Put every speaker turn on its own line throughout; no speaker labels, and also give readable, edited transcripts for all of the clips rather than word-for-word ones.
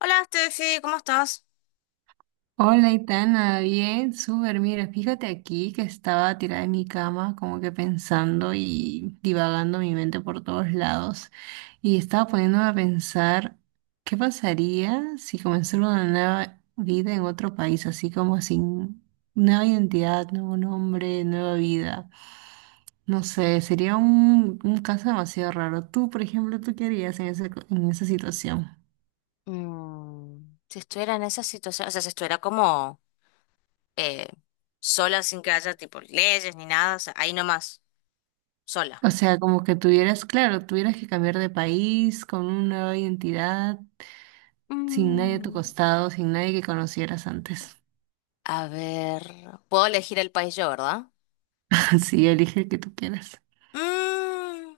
Hola, Steffi, ¿cómo estás?
Hola, Itana, bien, súper. Mira, fíjate aquí que estaba tirada en mi cama, como que pensando y divagando mi mente por todos lados. Y estaba poniéndome a pensar, ¿qué pasaría si comenzara una nueva vida en otro país, así como sin nueva identidad, nuevo nombre, nueva vida? No sé, sería un caso demasiado raro. Tú, por ejemplo, ¿tú qué harías en esa situación?
Si estuviera en esa situación, o sea, si estuviera como eh, sola sin que haya tipo leyes ni nada, o sea, ahí nomás, sola.
O sea, como que tuvieras, claro, tuvieras que cambiar de país con una nueva identidad, sin nadie a tu
Mm,
costado, sin nadie que conocieras antes.
a ver, puedo elegir el país yo, ¿verdad?
Sí, elige el que tú quieras.
Mm,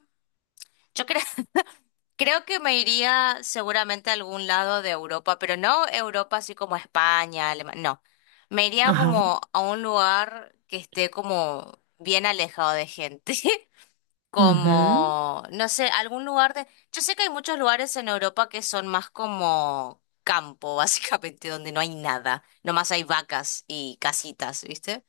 yo creo, creo que me iría seguramente a algún lado de Europa, pero no Europa así como España, Alemania, no. Me iría
Ajá.
como a un lugar que esté como bien alejado de gente.
Ujú.
Como, no sé, algún lugar de... Yo sé que hay muchos lugares en Europa que son más como campo, básicamente, donde no hay nada, nomás hay vacas y casitas, ¿viste?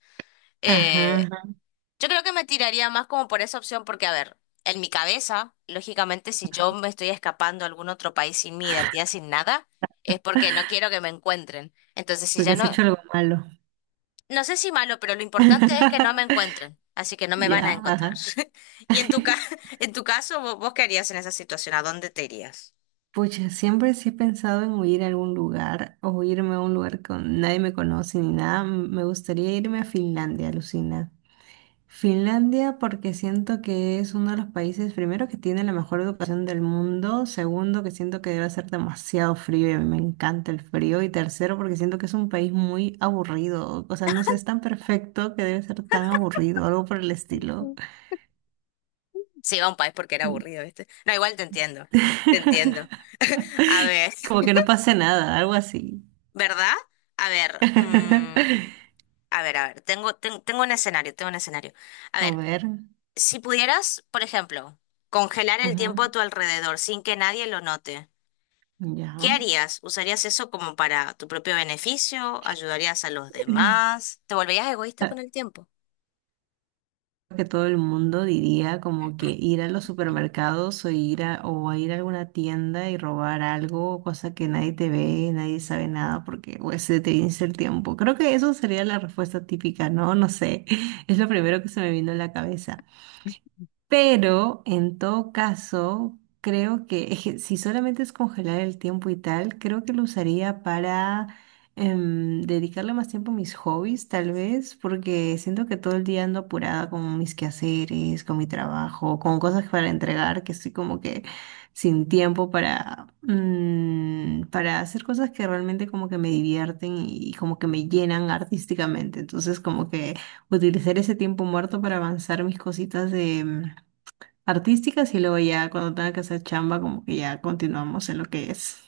Ajá,
Eh,
ajá,
yo creo que me tiraría más como por esa opción porque, a ver, en mi cabeza, lógicamente, si yo me estoy escapando a algún otro país sin mi identidad, sin nada, es porque no quiero que me encuentren. Entonces, si
porque
ya
has
no,
hecho algo malo.
no sé si malo, pero lo importante es que no me encuentren, así que no me
Ya,
van a encontrar.
ajá.
Y en tu caso, ¿vos, qué harías en esa situación? ¿A dónde te irías?
Pucha, siempre sí he pensado en huir a algún lugar o irme a un lugar con nadie me conoce ni nada. Me gustaría irme a Finlandia, alucina. Finlandia porque siento que es uno de los países, primero, que tiene la mejor educación del mundo, segundo, que siento que debe ser demasiado frío y a mí me encanta el frío, y tercero, porque siento que es un país muy aburrido, o sea, no sé, es tan perfecto que debe ser tan aburrido, algo por el estilo.
Sí, a un país porque era
Sí.
aburrido, ¿viste? No, igual te entiendo, te entiendo. A ver,
Como que no pase nada, algo así.
¿verdad? A ver, a ver, a ver, tengo un escenario, tengo un escenario. A
A
ver,
ver,
si pudieras, por ejemplo, congelar el
ujú,
tiempo a tu alrededor sin que nadie lo note. ¿Qué
ya.
harías? ¿Usarías eso como para tu propio beneficio? ¿Ayudarías a los demás? ¿Te volverías egoísta con el tiempo?
Que todo el mundo diría como que ir a los supermercados o ir a, o a ir a alguna tienda y robar algo, cosa que nadie te ve, nadie sabe nada porque pues, se te vence el tiempo. Creo que eso sería la respuesta típica, ¿no? No sé, es lo primero que se me vino a la cabeza. Pero en todo caso, creo que, es que si solamente es congelar el tiempo y tal, creo que lo usaría para dedicarle más tiempo a mis hobbies, tal vez, porque siento que todo el día ando apurada con mis quehaceres, con mi trabajo, con cosas para entregar, que estoy como que sin tiempo para, para hacer cosas que realmente como que me divierten y como que me llenan artísticamente. Entonces, como que utilizar ese tiempo muerto para avanzar mis cositas de, artísticas y luego ya cuando tenga que hacer chamba, como que ya continuamos en lo que es.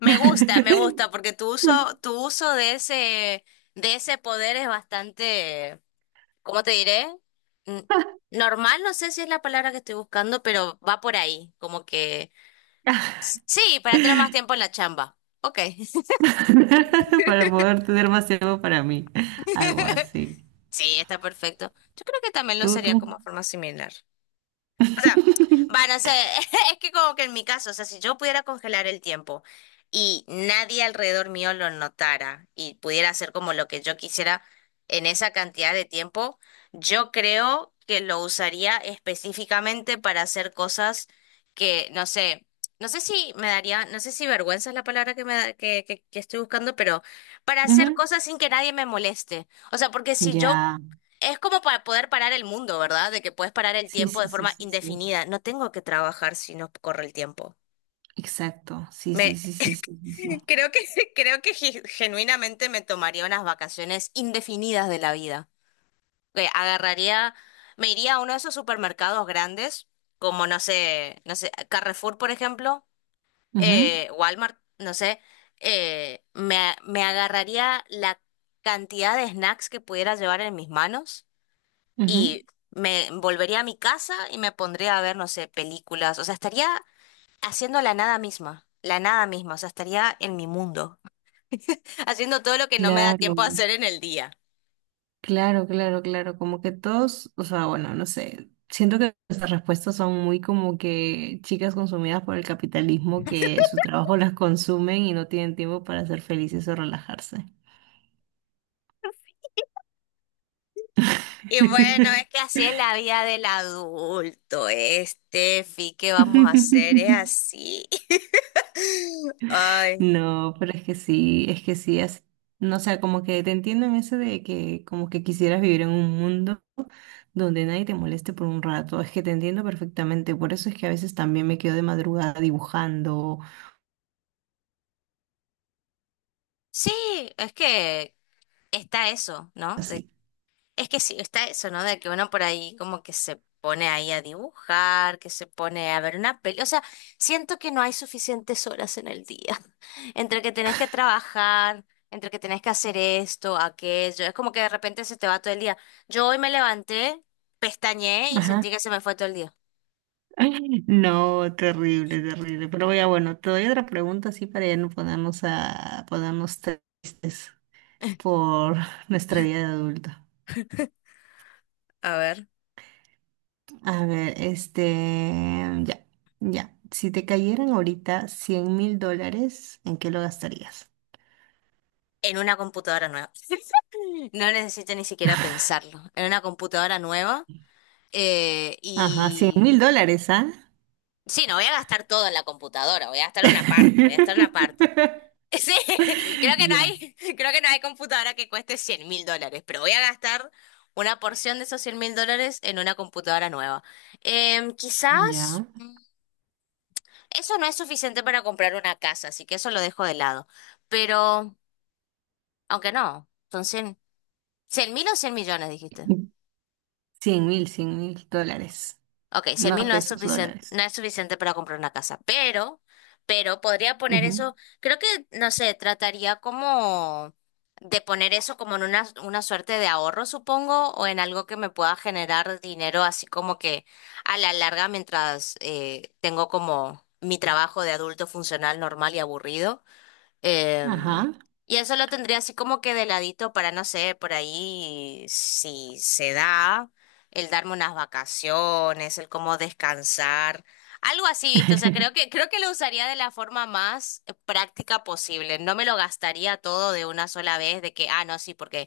Me gusta, porque
Ok.
tu uso de ese poder es bastante, ¿cómo te diré? Mm, Normal, no sé si es la palabra que estoy buscando, pero va por ahí, como que sí, para tener más tiempo en la chamba. Ok.
Para poder tener más tiempo para mí. Algo así.
Sí, está perfecto. Yo creo que también lo
Tú,
usaría
tú.
como forma similar. O sea, van a ser es que como que en mi caso, o sea, si yo pudiera congelar el tiempo y nadie alrededor mío lo notara y pudiera hacer como lo que yo quisiera en esa cantidad de tiempo, yo creo que lo usaría específicamente para hacer cosas que, no sé, no sé si me daría, no sé si vergüenza es la palabra que me da- que estoy buscando, pero para hacer
Ujú.
cosas sin que nadie me moleste. O sea, porque si yo
Ya.
es como para poder parar el mundo, ¿verdad? De que puedes parar el
Sí,
tiempo
sí,
de
sí,
forma
sí, sí.
indefinida. No tengo que trabajar si no corre el tiempo.
Exacto. Sí, sí,
Me
sí, sí, sí, sí, sí.
creo que creo que genuinamente me tomaría unas vacaciones indefinidas de la vida. Que agarraría, me iría a uno de esos supermercados grandes, como no sé, no sé, Carrefour, por ejemplo,
Ujú,
Walmart, no sé. Me agarraría la cantidad de snacks que pudiera llevar en mis manos
ujú.
y me volvería a mi casa y me pondría a ver, no sé, películas. O sea, estaría haciendo la nada misma, la nada misma. O sea, estaría en mi mundo, haciendo todo lo que no me da
Claro.
tiempo a hacer en el día.
Claro, claro, claro, como que todos, o sea, bueno, no sé, siento que nuestras respuestas son muy como que chicas consumidas por el capitalismo que su trabajo las consumen y no tienen tiempo para ser felices o relajarse.
Y bueno, es que así es la vida del adulto, este, Fi, ¿qué vamos a hacer? Es así. Ay.
No, pero es que sí, así- no sé, como que te entiendo en ese de que como que quisieras vivir en un mundo donde nadie te moleste por un rato, es que te entiendo perfectamente, por eso es que a veces también me quedo de madrugada dibujando,
Sí, es que está eso, ¿no?
así.
Es que sí, está eso, ¿no? De que uno por ahí como que se pone ahí a dibujar, que se pone a ver una peli. O sea, siento que no hay suficientes horas en el día. Entre que tenés que trabajar, entre que tenés que hacer esto, aquello. Es como que de repente se te va todo el día. Yo hoy me levanté, pestañeé y
Ajá.
sentí que se me fue todo el día.
No, terrible, terrible. Pero ya bueno, te doy otra pregunta así para ya no ponernos tristes por nuestra vida de adulto.
A ver.
A ver, este, ya, ya. Si te cayeran ahorita $100.000, ¿en qué lo gastarías?
En una computadora nueva. No necesito ni siquiera pensarlo. En una computadora nueva. eh,
Ajá, cien
y
mil dólares, ¿ah?
Sí, no voy a gastar todo en la computadora, voy a gastar una parte, voy a gastar una parte. Sí, creo que no
Ya,
hay, creo que no hay computadora que cueste 100.000 dólares, pero voy a gastar una porción de esos 100.000 dólares en una computadora nueva. Quizás
ya.
eso no es suficiente para comprar una casa, así que eso lo dejo de lado. Pero, aunque no, son 100 100 mil o 100.000.000, dijiste.
100 mil, $100.000.
Ok, 100 mil
No
no es
pesos,
suficiente,
dólares.
no es suficiente para comprar una casa, pero podría poner
Ujú.
eso, creo que, no sé, trataría como de poner eso como en una suerte de ahorro, supongo, o en algo que me pueda generar dinero, así como que a la larga, mientras tengo como mi trabajo de adulto funcional normal y aburrido. Em,
Ajá.
y eso lo tendría así como que de ladito para, no sé, por ahí si se da, el darme unas vacaciones, el cómo descansar, algo así, ¿viste? O sea, creo que lo usaría de la forma más práctica posible. No me lo gastaría todo de una sola vez, de que, ah, no, sí, porque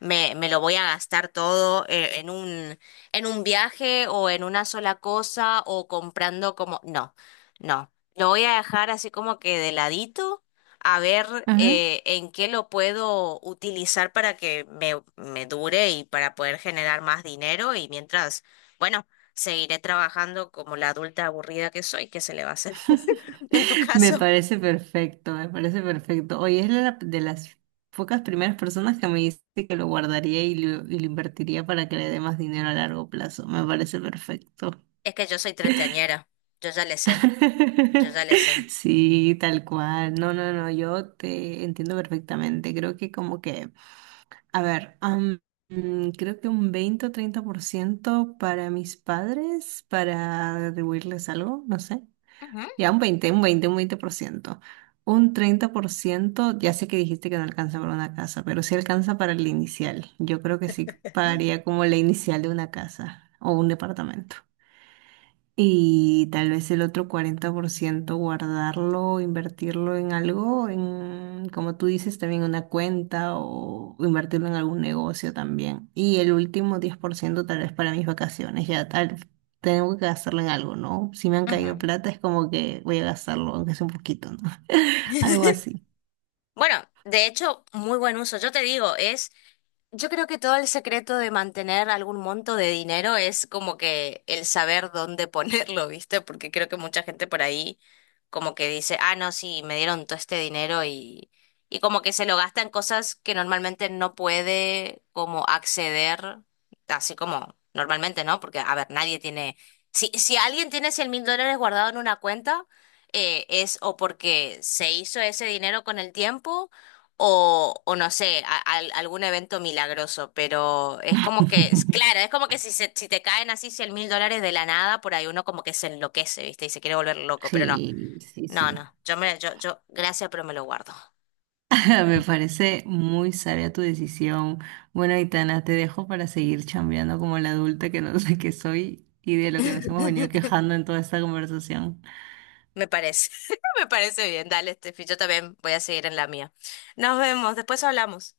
me lo voy a gastar todo en un, viaje o en una sola cosa o comprando como... No, no. Lo voy a dejar así como que de ladito a ver
Ajá.
en qué lo puedo utilizar para que me dure y para poder generar más dinero y mientras, bueno, seguiré trabajando como la adulta aburrida que soy, ¿qué se le va a hacer? En tu
Me
caso,
parece perfecto, me parece perfecto. Oye, es la- de las pocas primeras personas que me dice que lo guardaría y lo invertiría para que le dé más dinero a largo plazo. Me parece perfecto.
es que yo soy treintañera, yo ya le sé, yo ya le sé.
Sí, tal cual. No, no, no, yo te entiendo perfectamente. Creo que como que, a ver, creo que un 20 o 30% para mis padres, para atribuirles algo, no sé.
Ujú.
Ya un veinte %. Un 30%, ya sé que dijiste que no alcanza para una casa, pero sí alcanza para el inicial. Yo creo que sí pagaría como la inicial de una casa o un departamento. Y tal vez el otro 40% guardarlo, invertirlo en algo, en, como tú dices, también una cuenta o invertirlo en algún negocio también. Y el último 10% tal vez para mis vacaciones, ya tal, tengo que gastarlo en algo, ¿no? Si me han caído
Ujú.
plata es como que voy a gastarlo, aunque sea un poquito, ¿no? Algo así.
Bueno, de hecho, muy buen uso. Yo te digo, es Yo creo que todo el secreto de mantener algún monto de dinero es como que el saber dónde ponerlo, ¿viste? Porque creo que mucha gente por ahí como que dice, ah, no, sí, me dieron todo este dinero y como que se lo gasta en cosas que normalmente no puede como acceder, así como normalmente, ¿no? Porque, a ver, nadie tiene, si alguien tiene 100.000 dólares guardado en una cuenta, es o porque se hizo ese dinero con el tiempo o no sé, algún evento milagroso, pero es como que, es, claro, es como que si te caen así 100.000 dólares de la nada, por ahí uno como que se enloquece, ¿viste? Y se quiere volver loco, pero no,
Sí, sí,
no,
sí.
no, yo, gracias, pero me lo guardo.
Me parece muy sabia tu decisión. Bueno, Aitana, te dejo para seguir chambeando como la adulta que no sé qué soy y de lo que nos hemos venido quejando en toda esta conversación.
Me parece, me parece bien, dale, Steffi, yo también voy a seguir en la mía. Nos vemos, después hablamos.